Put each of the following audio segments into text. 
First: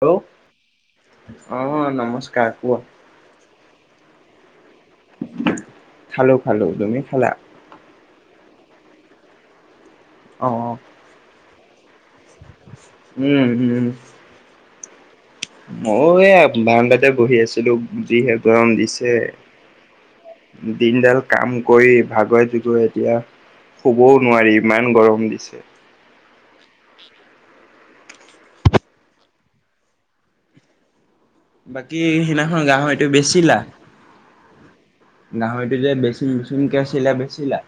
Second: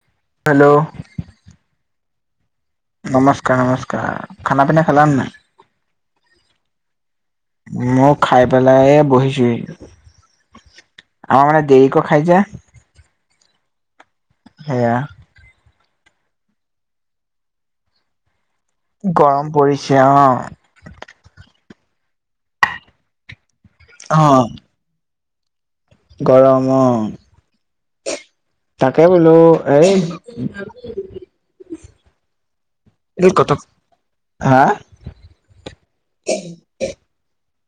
Hello hello অ নমস্কাৰ কোৱা নমস্কাৰ নমস্কাৰ খানা পিনা খেলা নে খালো খালো তুমি খালা নাই মই খাই পেলাইে বহিছোহি আহ আমাৰ মানে দেৰি উম উম সেয়া মই এ বাৰান্দাতে বহি আছিলোঁ যিহে গৰম দিছে গৰম পৰিছে অ', দিনডাল কাম কৰি ভাগৰে জগৰে এতিয়া শুবও অ', নোৱাৰি ইমান গৰম দিছে। গৰম তাকে বোলোখস্ক এই বাকী সেইদিনাখন গাহৰিটো এইটো এই কত বেচিলা হা গাহৰিটো যে বেচিম বেচিম কে আছিলা বেচিলা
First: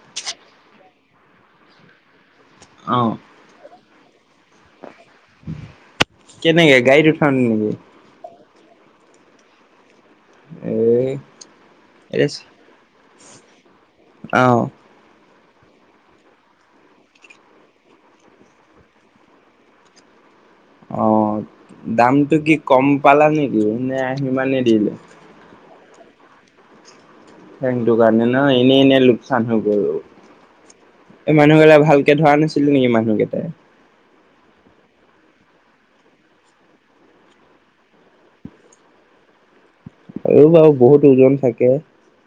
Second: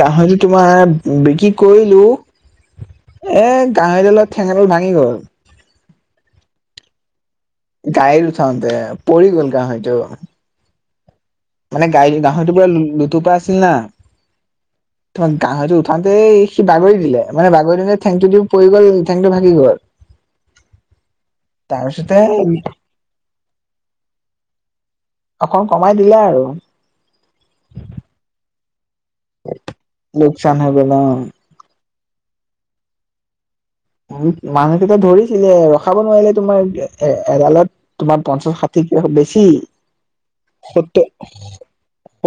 গাহৰিটো তোমাৰ বিক্ৰী কৰিলো অ এ গাহৰিডালত ঠেঙাডাল ভাঙি গ'ল কেনেকে গাড়ীত উঠাওঁ তে নেকি ওঠওঁতে পৰি গ'ল গাহৰিটো এ মানে গা, নেকি গাহৰিটো পুৰা লুতুপা আছিল অ না গাহৰিটো উঠাতে সি বাগৰি দিলে মানে, বাগৰি দিলে, ঠেংটো দি পৰি গ'ল ঠেংটো ভাগি গ'ল। অ, দামটো তাৰপিছতে কি কম পালা নেকি এনে সিমানেই দিলে। অকণ কমাই দিলে আৰু। সেইটো কাৰণে ন, এনে, এনে লোকচান হৈ লোকচান হৈ অ গ'ল মানুহবিলাক ভাল কে ধৰা নাছিলে নেকি, মানুহকেইটাই। উ, মানুহকেইটা ধৰিছিলে ৰখাব নোৱাৰিলে। তোমাৰ এ, এডালত তোমাৰ পঞ্চাশ, ষাঠিকে বেছি আৰু বাৰু বহুত সত, সত ওজন থাকে।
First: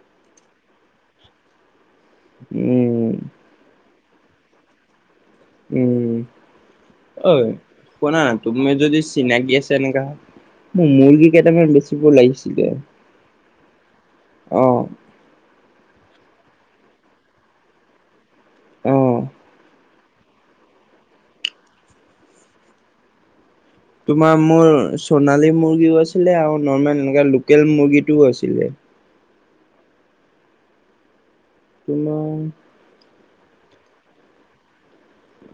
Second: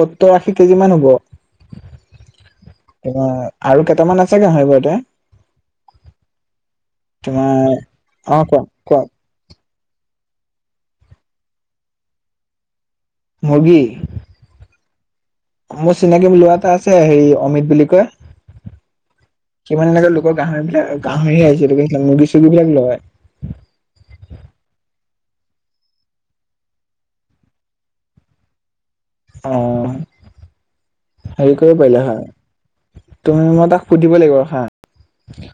সত্তৰ, আশী কেজি মান হ'ব। উম তোমাৰ আৰু বৰ্তামান আছে হয়, বাৰুতে উম, অ, শুনা অ কোৱা তুমি যদি কোৱা চিনাকি আছে তেনেকা মোৰ মুৰ্গী কেইটামান বেচিব লাগিছিলে। মুৰ্গী অ মোৰ চিনাকি ল'ৰা এটা আছে হেৰি অমিত বুলি কয়। আহ। কিমানকে লোকৰ গাহৰিবিলাক গাহৰি আহিছেকে মুৰ্গী, চৰ্গী বিলাক লয়। তোমাৰ মোৰ সোণালী মুৰ্গীও আছিলে আৰু নৰ্মেল এনে লোকেল মুৰ্গীটোও আছিলে। অ, হেৰি কৰিব পাৰিলা হয়। তোমাৰ তুমি মই তাক সুধিব লাগিব আৰু হা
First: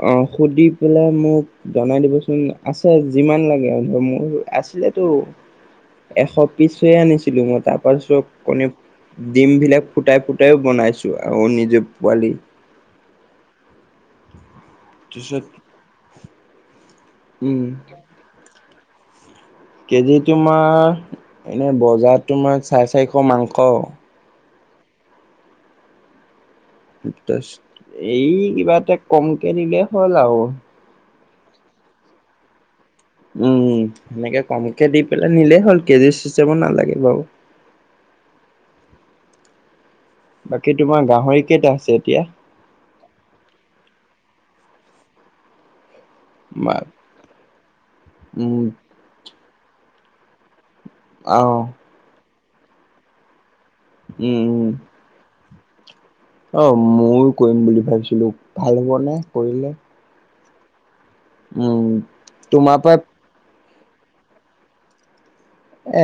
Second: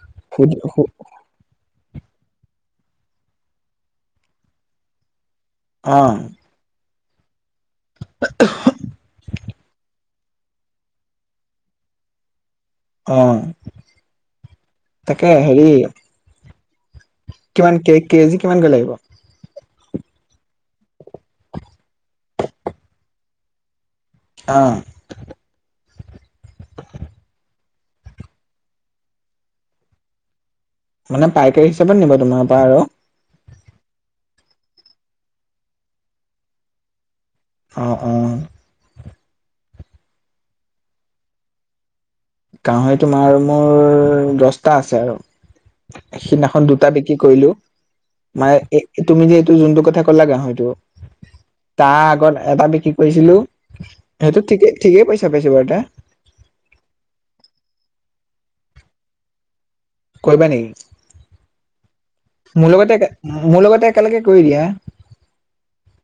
অ, সুধি পেলাই মোক জনাই দিবচোন। আছে যিমান লাগে, মোৰ আছিলেটো অ এশ পিছ আনিছিলো, মই তাৰ পাছত কণি, ডিমবিলাক ফুটাই, ফুটাইও বনাইছো আৰু নিজে পোৱালি অ'। তাকে তাৰপিছত হেৰি উম কিমান কে, কেজি কিমান লাগিব। [inaudible] কেজি তোমাৰ এনে বজাৰত তোমাৰ চাৰি, চাৰিশ মাংস অ'। এই কিবা এটা কমকে নিলে হ'ল আৰু। মানে পাইকাৰী হিচাপত নিব তোমাৰ পৰা আৰু। উম, সেনেকে কমকে দি পেলাই নিলেই হ'ল। কেজি চিষ্টেমো নালাগে বাৰু। অ', অ'। বাকী তোমাৰ গাহৰি কেইটা আছে এতিয়া। গাহৰি তোমাৰ মোৰ দছটা আছে আৰু। সিদিনাখন দুটা বিক্ৰী কৰিলো মানে উম এ, তুমি যে যোনটো কথা ক'লা হয়তটো আহ তাৰ আগত এটা বি, কি কৰিছিলো। উম সেইটো উম ঠিকেই, ঠিকেই পইচা পাইছো বাৰু তে। অ, ময়ো কৰিম বুলি ভাবিছিলো ভাল হ'বনে কৰিলে। কৰিবা নেকি, উম, মোৰ তোমাৰ পৰা লগতে, মোৰ লগতে ততে একেলগে কৈ দিয়া।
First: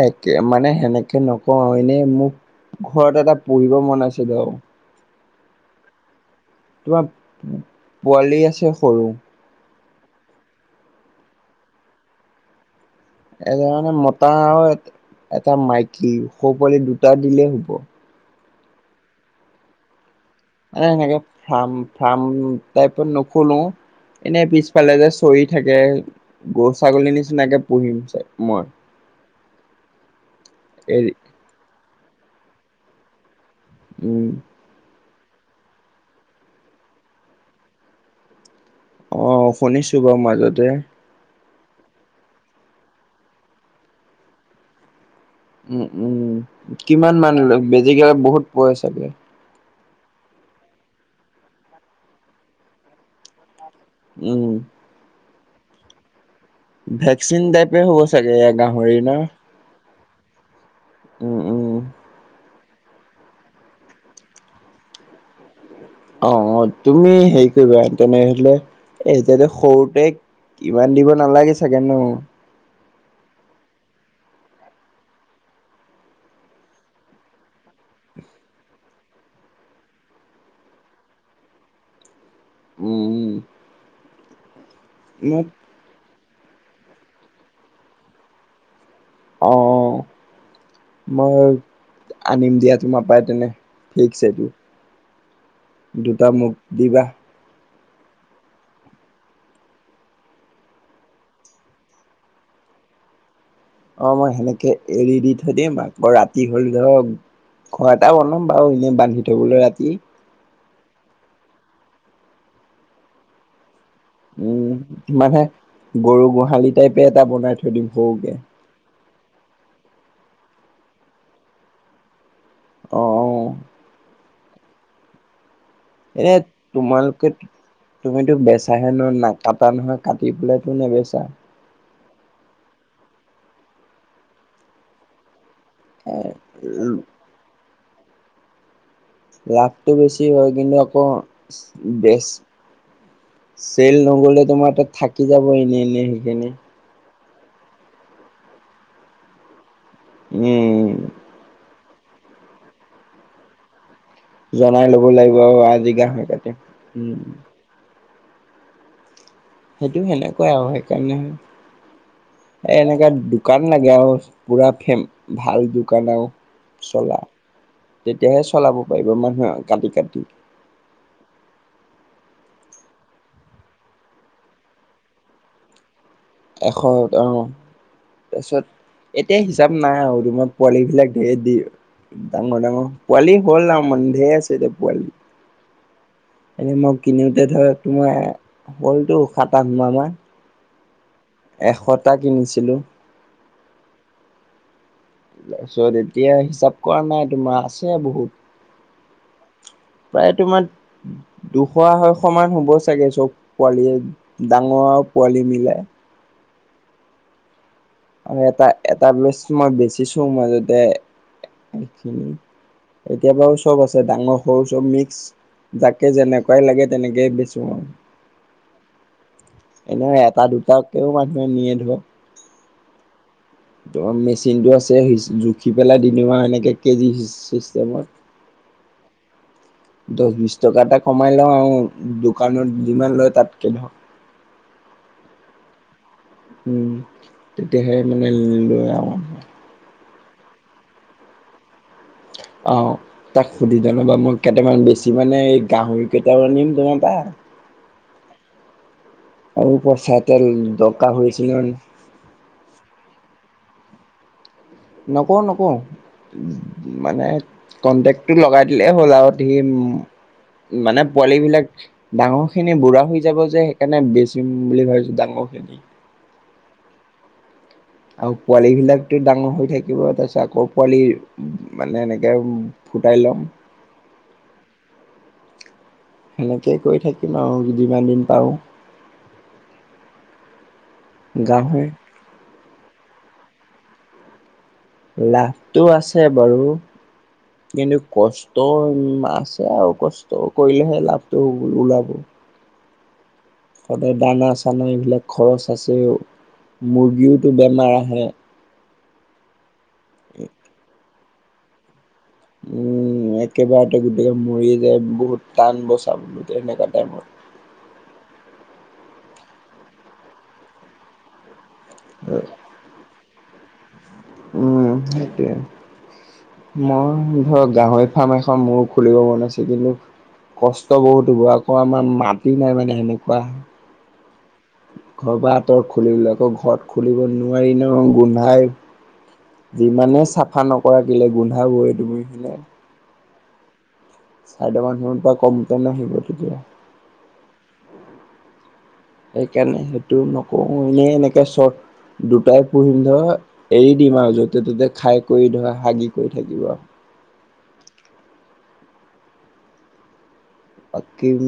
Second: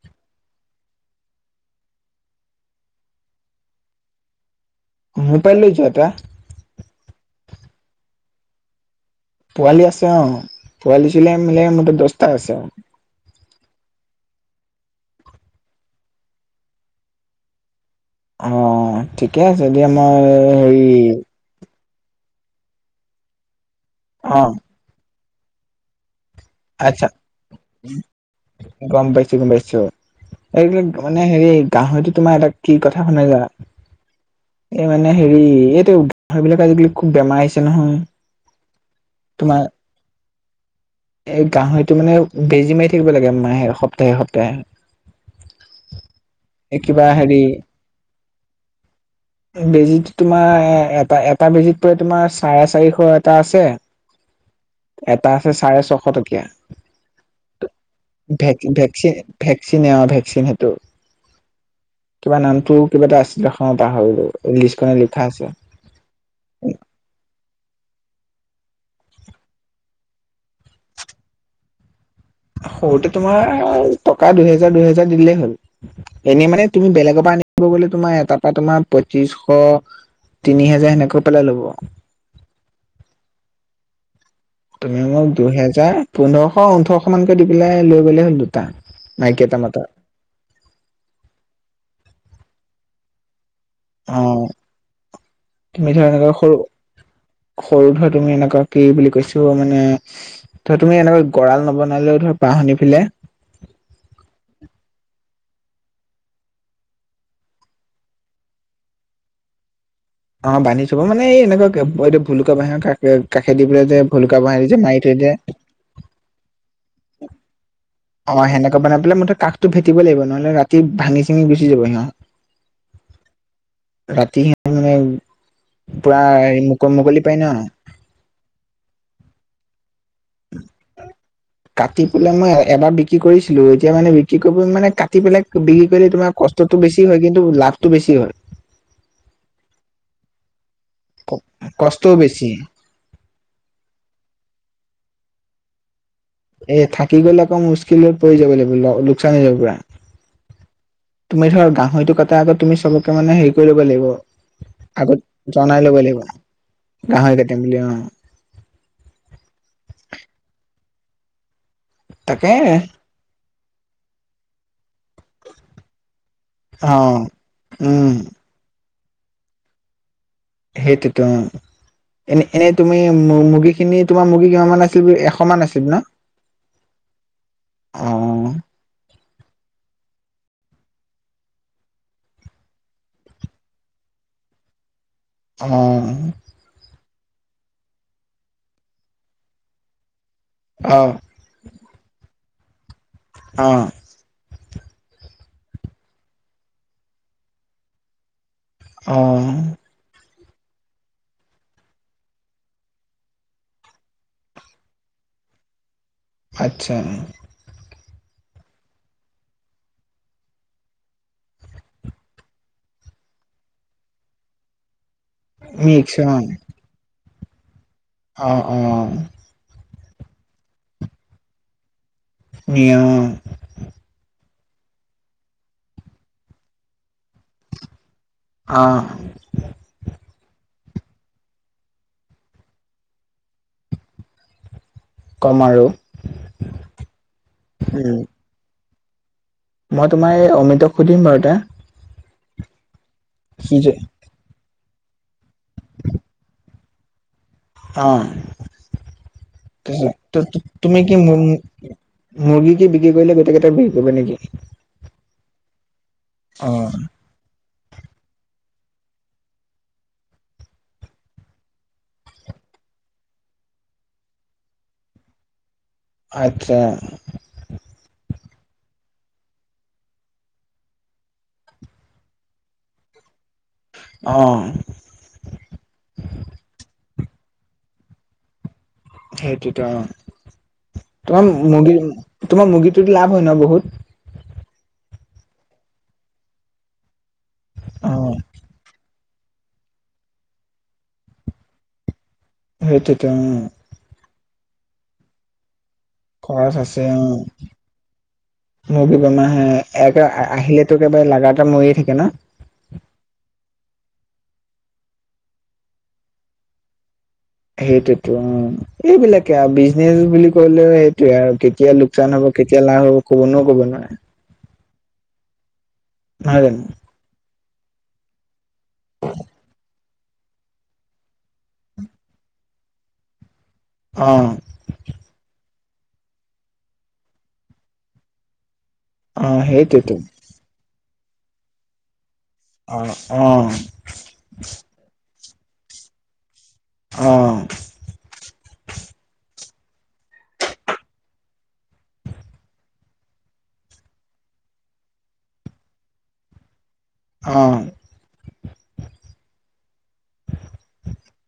একে মানে সেনেকে নকওঁ এনেই মোক ঘৰত এটা পঢ়িব মন আছিল। মমি পাই লৈ যোৱা ত তোমাৰ পোৱালি আছে সৰু পোৱালি আছে অ, পোৱালি চিলাই ম, মো, দস্তটা আছে অ'। এ, মানে মতা আৰু এটা মাইকী ও, সৰু পোৱালি দুটা দিলেই হুব। অ, ঠিকে আছে দিয়া মই হেৰি সেনেকে ফ, ফ, তাইপ নুখোলো অ এনে পিছফালে কৰি থাকে। গৰু, আচ্ছা ছাগলীৰ নিচিনাকে পুহিম চ, মই। গম পাইছো গম পাইছো এইবিলাক এৰি মানে হেৰি গাহৰিতো তোমাৰ এটা কি কথা শুনাই জা উম' মানে হেৰি এইটো সেইবিলাক আজিকালি খুব বেমাৰ আহিছে নহয়। অ' তোমাৰ শুনিছো বাৰু মাজতে এই গাহৰিটো মানে বেজী মাৰি থাকিব লাগে মাহে সপ্তাহে সপ্তাহে উম উম এই কিবা কিমান মান হেৰি বেজি কেইতা বহুত পৰে চাগে বেজীটো তোমাৰ এ-এটা-এটা বেজিত পৰে তোমাৰ চাৰে চাৰিশ এটা আছে। উম' এটা আছে চাৰে ছশ টকীয়া ভেকচিন টাইপে হ'ব চাগে গাহৰি ন ভেক-ভেকচিন-ভেকচিনে অ ভেকচিন সেইটো উম উম। কিবা নামটো কিবা এটা আছিলে সম্ভৱ পাহৰিলো লিষ্টখনত লিখা আছে। অ অ তুমি হেৰি কৰিবা তেনেহলে এতিয়াতো সৰুতে ইমান দিব নালাগে চাগে ন সৰুতে তোমাৰ টকা দুহেজাৰ দুহেজাৰ দিলেই হ'ল এনেই মানে তুমি বেলেগৰ পৰা আনিলে গ'লে তোমাৰ এটাৰপা তোমাৰ পঁইত্ৰিছ শ তিনি হেজাৰ সেনেকে পেলাই ল'ব উম উম। তুমি মোক দুহেজাৰ, পোন্ধৰশ, ওঠৰশ মানকৈ দি পেলাই লৈ গলে হ'ল দুটা। মাইকী অ এটা মতা মই আনিম দিয়া তোমাৰ পাই তেনে অ ফিকচ এইটো তুমি ধৰা দুটা এনেকুৱা মোক সৰু দিবা সৰু ধৰা তুমি এনেকুৱা কি বুলি কৈছো মানে ধৰা তুমি এনেকুৱা গঁৰাল নবনালেও ধৰা বাহ [unintelligible] অ মই সেনেকে এৰি দি থৈ দিম, আকৌ ৰাতি হ'লে ধৰক ঘৰ এটা বনাম বাও, এনেই বান্ধি থবলৈ ৰাতি। অ বান্ধি থব মানে এই এনেকুৱা এইটো ভলুকা বাঁহৰ কাষে দি পেলায় উম মানে গৰু গোহালি টাইপে এটা বনাই থৈ দিম অ সৰুকে। সেনেকুৱা বনাই পেলাই মুঠতে কাষটো ভেটিবই লাগিব ন'হলে ৰাতি ভাঙি চিঙি গুচি যাব সিহঁত। অ' ৰাতি সিহঁতে মানে পুৰা এনে মুকলি মুকলি তোমালোকে পাই ন তুমিতো বেচাহে ন, নাকটা নহয়? কাটি পেলাইটো নেবেচা? কাটি পেলাই মই এবাৰ বিক্ৰী কৰিছিলোঁ, এতিয়া মানে বিক্ৰী কৰিব মানে কাটি পেলাই বিক্ৰী কৰিলে এ তোমাৰ কষ্টটো বেছি হয়, কিন্তু লাভটো বেছি হয়। লাভটো বেছি হয় কিন্ত আকৌ কষ্টও [unintelligible] বেছি চেল ন'গলে তোমাৰ তাত থাক থাকি যাব ইনে ইনেই সেইখিনি [unintelligible] গ'লে আকৌ মুস্কিলত পৰি যাব লাগিব, লোকচান হৈ যাব পুৰা। উম' হয়টো কটা আগত তুমি চবকে মানে হেৰি কৰি ল'ব লাগিব জনাই ল'ব আগত লাগিব আৰু জনাই আজি ল'ব লাগিব, গাহৰি কাটিম উম গাহৰি কাটিম বুলি অ'। সেইটো সেনেকুৱাই আও সেইকাৰণে, তাকে এ এনেকা দোকান লাগে আও। পুৰা ফেম ভাল দোকান আও অ চলা, উম তেতিয়াহে চলাব পাৰিব মানুহে আও কাটি কাটি সেইটোটো এনে এনেই তুমি মু-মু-মুৰ্গীখিনি তোমাৰ মুৰ্গী কিমানমান আছিল বুলি এশ মান আছিল ন? এশ, অ অ তাৰপিছত এতিয়া হিচাপ নাই আৰু [unintelligible] পোৱালি বিলাক [unintelligible] ডাঙৰ ডাঙৰ, পোৱালি হ'ল আও, মানে ঢেৰ আছে এতিয়া পোৱালি। অ'। এনে মই কিনোতে ধৰা তোমাৰ হ'লটো সাত আঠ মাহমান। অ'। কঠা কিনিছিলো। অ'। তাৰপিছত এতিয়া হিচাপ কৰা নাই তোমাৰ আছে বহুত। অ'। প্ৰায় তোমাৰ দুশ আঢ়ৈশ মান হ'ব চাগে চব পোৱালীয়ে। ডাঙৰ পোৱালি মিলাই। আচ্ছা। আৰু এটা এটা বেছ মই বেচিছো মাজতে। [unintelligible] এতিয়া বাৰু চব আছে ডাঙৰ সৰু চব মিক্স। যাকে মিক্সন যেনেকুৱাই লাগে তেনেকেই বেচো আওঁ। অ', অ'। এনেও এটা দুটাকেও মানুহে নিয়ে ধৰক। নিয়ে অ'। ত' মেচিনটো আছে জুখি পেলাই দি দিওঁ আওঁ এনেকে কেজি চিষ্টেমত। অহ। ত' বিছ টকা এটা কমাই লওঁ আওঁ দোকানত যিমান লয় তাতকৈ ধৰক। কম আৰু। উম, তেতিয়াহে উম মানে লয় আৰু। মই তোমাৰ এই অমিতক সুধিম বাৰু এটা। অ', তাক সি সুধি যে জনাবা মই কেইটামান বেছি মানে এই গাহৰি কেইটাও আনিম পৰা। অ'। আৰু তাৰ পইচা এটা পিছতত তুমি দৰকাৰ কি হৈছিলে মুৰ্গী কি বিক্ৰী কৰিলে কেইটা বেৰি কৰিব নেকি? নকওঁ নকওঁ অ মানে কন্টেক্টটো লগাই দিলে হ'ল আৰু মানে পোৱালিবিলাক ডাঙৰখিনি বুঢ়া হৈ যাব যে সেইকাৰণে বেচিম বুলি ভাবিছো ডাঙৰ খিনি। আচ্ছা। আৰু পোৱালিবিলাকতো ডাঙৰ হৈ থাকিব। তাৰপিছত আকৌ পোৱালি মানে এনেকৈ ফুটাই ল'ম। অ সেনেকেই কৈ থাক আৰু যিমান দিন পাৰোঁ। সেইটোতো আৰু তোমাৰ গাহৰি মুৰ্গী তোমাৰ মুৰ্গীটো লাভ হয় ন বহুত। লাভটো আছে বাৰু কিন্তু অ কষ্ট আছে আৰু কষ্ট কৰিলেহে লাভটো হ'ব ওলাব। সেইটতো উম। সদায় দানা চানা এইবিলাক খৰচ আছে। খৰচ মুৰ্গীওতো বেমাৰ আহে। মূৰ্গী বেমাৰে একে আহিলেতো একেবাৰে লাগা এটা মৰিয়ে থাকে ন। উম। একেবাৰতে গোটকে মৰিয়ে যায় বহুত টান বচাব এনেকুৱা টাইমত। সেইটোতো অ' এইবিলাকে আৰু বিজনেচ বুলি কলেও সেইটোয়ে আৰু। কেতিয়া লোকাচান হ'ব কেতিয়া লাভ হ'ব কোনেও ক'ব নোৱাৰে। উম, সেইটয়ে নহয় জানো মই ধৰ গাহৰি ফাৰ্ম এখন মোৰ খুলিব মন আছিলে। কিন্তু কষ্ট বহুত হ'ব আকৌ আমাৰ মাটি নাই মানে সেনেকুৱা। অ'। ঘৰৰ পা আঁতৰত খুলিবলৈ আকৌ ঘৰত খুলিব নোৱাৰি ন গোন্ধাই। অ সেইটোতো যিমানে চাফা নকৰা কেইলে গোন্ধাবৈ [unintelligible] অ', অ'। চাইডৰ মানুহৰ পৰা কমপ্লেইন আহিব তেতিয়া। অ' [inaudible] সেইকাৰণে সেইটো নকওঁ, এনেই এনেকে চট দুটাই পুহিম ধৰ, এৰি দিম আৰু য'তে ত'তে খাই কৰি ধৰ হাগি কৰি থাকিব আৰু। অ' [inaudible] অকিম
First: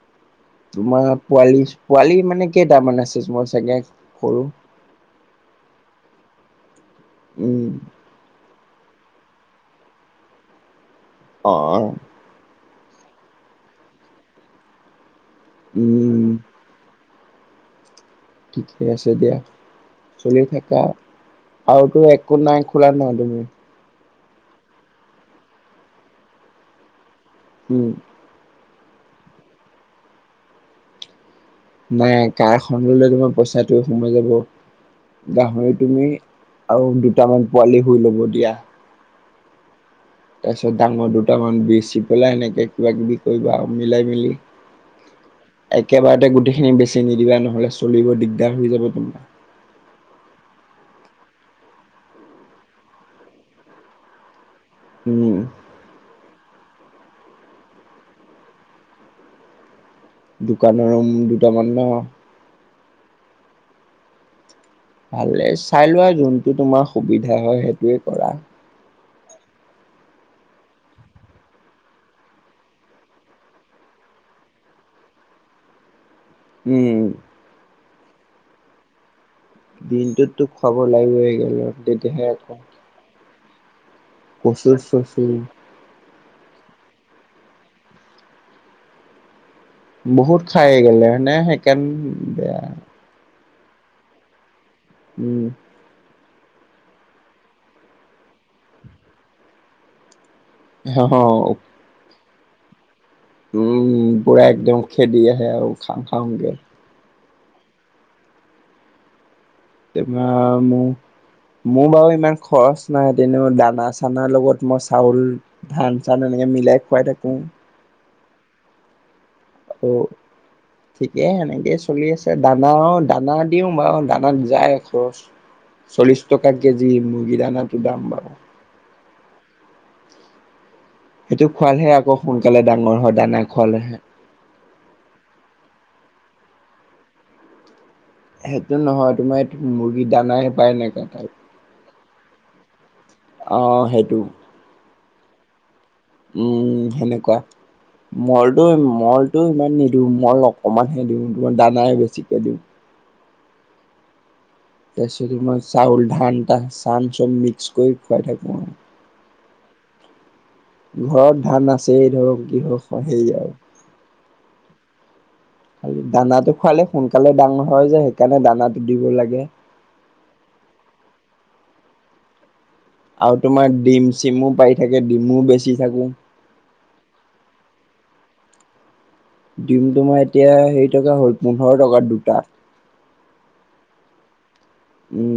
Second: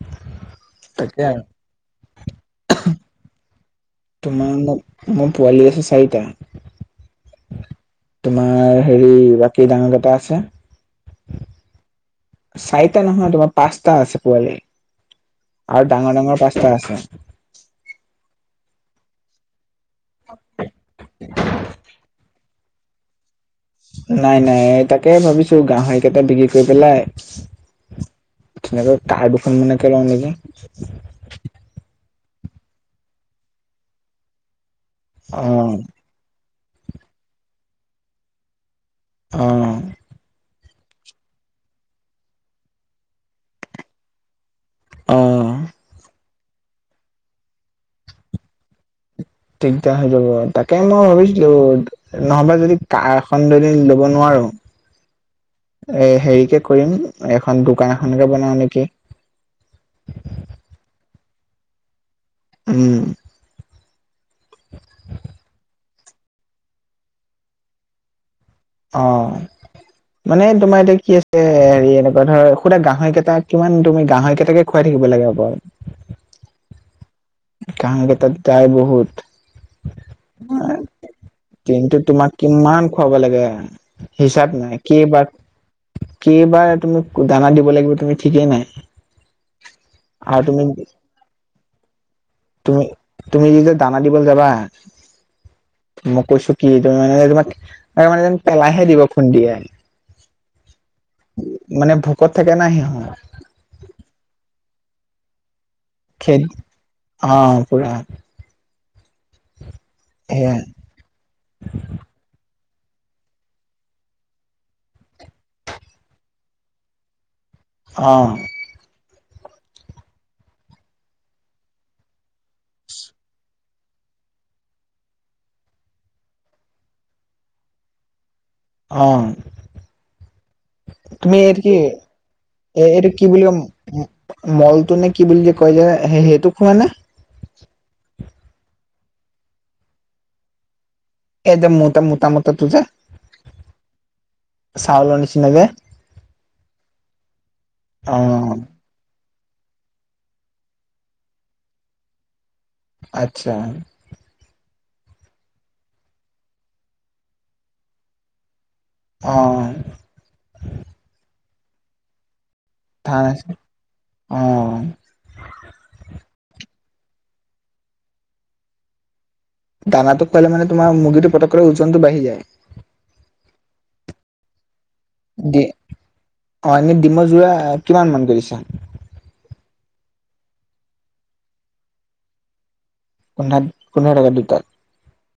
[inaudible] তোমাৰ আৰু পোৱালি পোৱালি মানে কেইটামান আছে, মই চাগে সৰু। তোমাৰ মোক [unintelligible] চাৰিটা। উম। তোমাৰ হেৰি বাকী ডাঙৰ কেইটা আছে? অ'। চাৰিটা নহয় তোমাৰ পাঁচটা আছে পোৱালি। আৰু ডাঙৰ উম ডাঙৰ পাঁচটা আছে। [unintelligible] ঠিকে আছে দিয়া, চলি থাকা। আৰুতো একো নাই ক শুলা নাই তুমি? নাই নাই এ তাকে ভাবিছোঁ, গাহৰিকেইটা বিক্ৰী কৰি পেলাই উম। ধুনিয়াকে কাৰ দুখনমানকে লওঁ নেকি। নাই কাৰখন ল'লে তোমাৰ পইচাটো সোমাই যাব, অ গাহৰি তুমি আৰু দুটামান পোৱালি হৈ ল'ব দিয়া। অ'। তাৰপিছত ডাঙৰ দুটামান বেচি পেলাই এনেকে কিবা কিবি কৰিবা আৰু মিলাই মেলি। অ অ একেবাৰতে গোটেইখিনি বেছি নিদিবা ন'হলে চলিব দিগদাৰ হৈ যাব তোমাৰ। দিগদাৰ হৈ যাব, তাকে মই ভাবিছিলো নহবা যদি কাৰ এখন যদি লব নোৱাৰোঁ। উম এ, হেৰিকে কৰিম এখন দোকান এখনকে বনাওঁ নেকি। দোকান ৰোম দুটামান ন। উম। ভালেই, চাই লোৱা যোনটো তোমাৰ সুবিধা হয় সেইটোৱে কৰা। অ'। মানে তোমাৰ এতিয়া কি আছে হেৰি এনেকুৱা ধৰ সুধা গাহৰি কেইটাক কিমান তুমি গাহৰি কেইটাকে খুৱাই থাক থাকিব লাগে অকল। উম। ঘাহঁকেইটাত যায় বহুত। দিনটোততো খুৱাব লাগিবই [inaudible] একেলগে দিনটোত তেতিয়াহে তোমাৰ আকৌ কিমান খোৱাব লাগে। হিচাপ কচু নাই চচু কেইবাৰ, কেইবাৰ তুমি দানা দিব লাগিব তুমি ঠিকেই নাই। আৰু বহুত তুমি খাই গলে সেইকাৰন তুমি [unintelligible] তুমি যেতিয়া দানা দিবলে যাবা। উম। মই কৈছোঁ কি তুমি মানে তোমাক, মানে যেন পেলাইহে দিব খুন্দিয়াই। [inaudible] কত থাকে না সিহঁত। উম, পুৰা একদম খেদি আহে আৰু খাওঁ খেদ খাওঁকে। অ', পুৰা। তাপা সেয়াই মো, মোৰ বাৰু ইমান খৰচ নাই তেনেকুৱা দানা চানাৰ লগত মই চাউল, ধান চান এনেকে মিলাই খোৱাই থাকোঁ। অ'। [unintelligible] ঠিকেই সেনেকেই চলি আছে, দানা, দানা দিওঁ বাৰু দানাত যায় খৰচ চল্লিশ টকা কেজি মুৰ্গী দানাটো দাম বাৰু। অ'। তুমি সেইটো এইটো কি খোৱালহে আকৌ শু এ, এইটো কি বুলি ক, মলটো নে কি বুলি যে কয় যে দুখোৱানে সেইটো নহয়, তোমাৰ এই মুৰ্গী দানাহে পায় সেনেকে। এ, যে, ম, ত, ম, ত মতে তু, যে আহ, সেইটো। চাউলৰ নিচিনাকে। উম, সেনেকুৱা অ মৰটো মৰ ত, ইমান নিদিওঁ মই অকমান হে দিওঁ। তই দানাই বেছিকে দিওঁ। আচ্ছা। তাৰ পিছত মই চাউল, ধান ত, চান চব মিক্স কৰি খুৱাই থাকো আৰু। অ'। ঘৰত ধান আছে, ধৰক কিহ ধান সেই আছে আৰু। অ খাল দানাটো খোৱালে সোনকালে ডাঙৰ হয় যে সেইকাৰণে দানাটো দিব লাগে। দানাটোক খোৱালে মানে তোমাৰ মুৰ্গীটো পতকৈৰে ওজনটো বাঢ়ি যায়। আৰু তোমাৰ ডিম, চিমো পাই। দি, অ, এনেই ডিম যোৰা কিমান মান কৰিছা। দিম তোমাৰ এতিয়া হেৰি টকা হ'ল পোন্ধৰ টকা দুটা। পন, পোন্ধৰ টকাত দুতা। উম।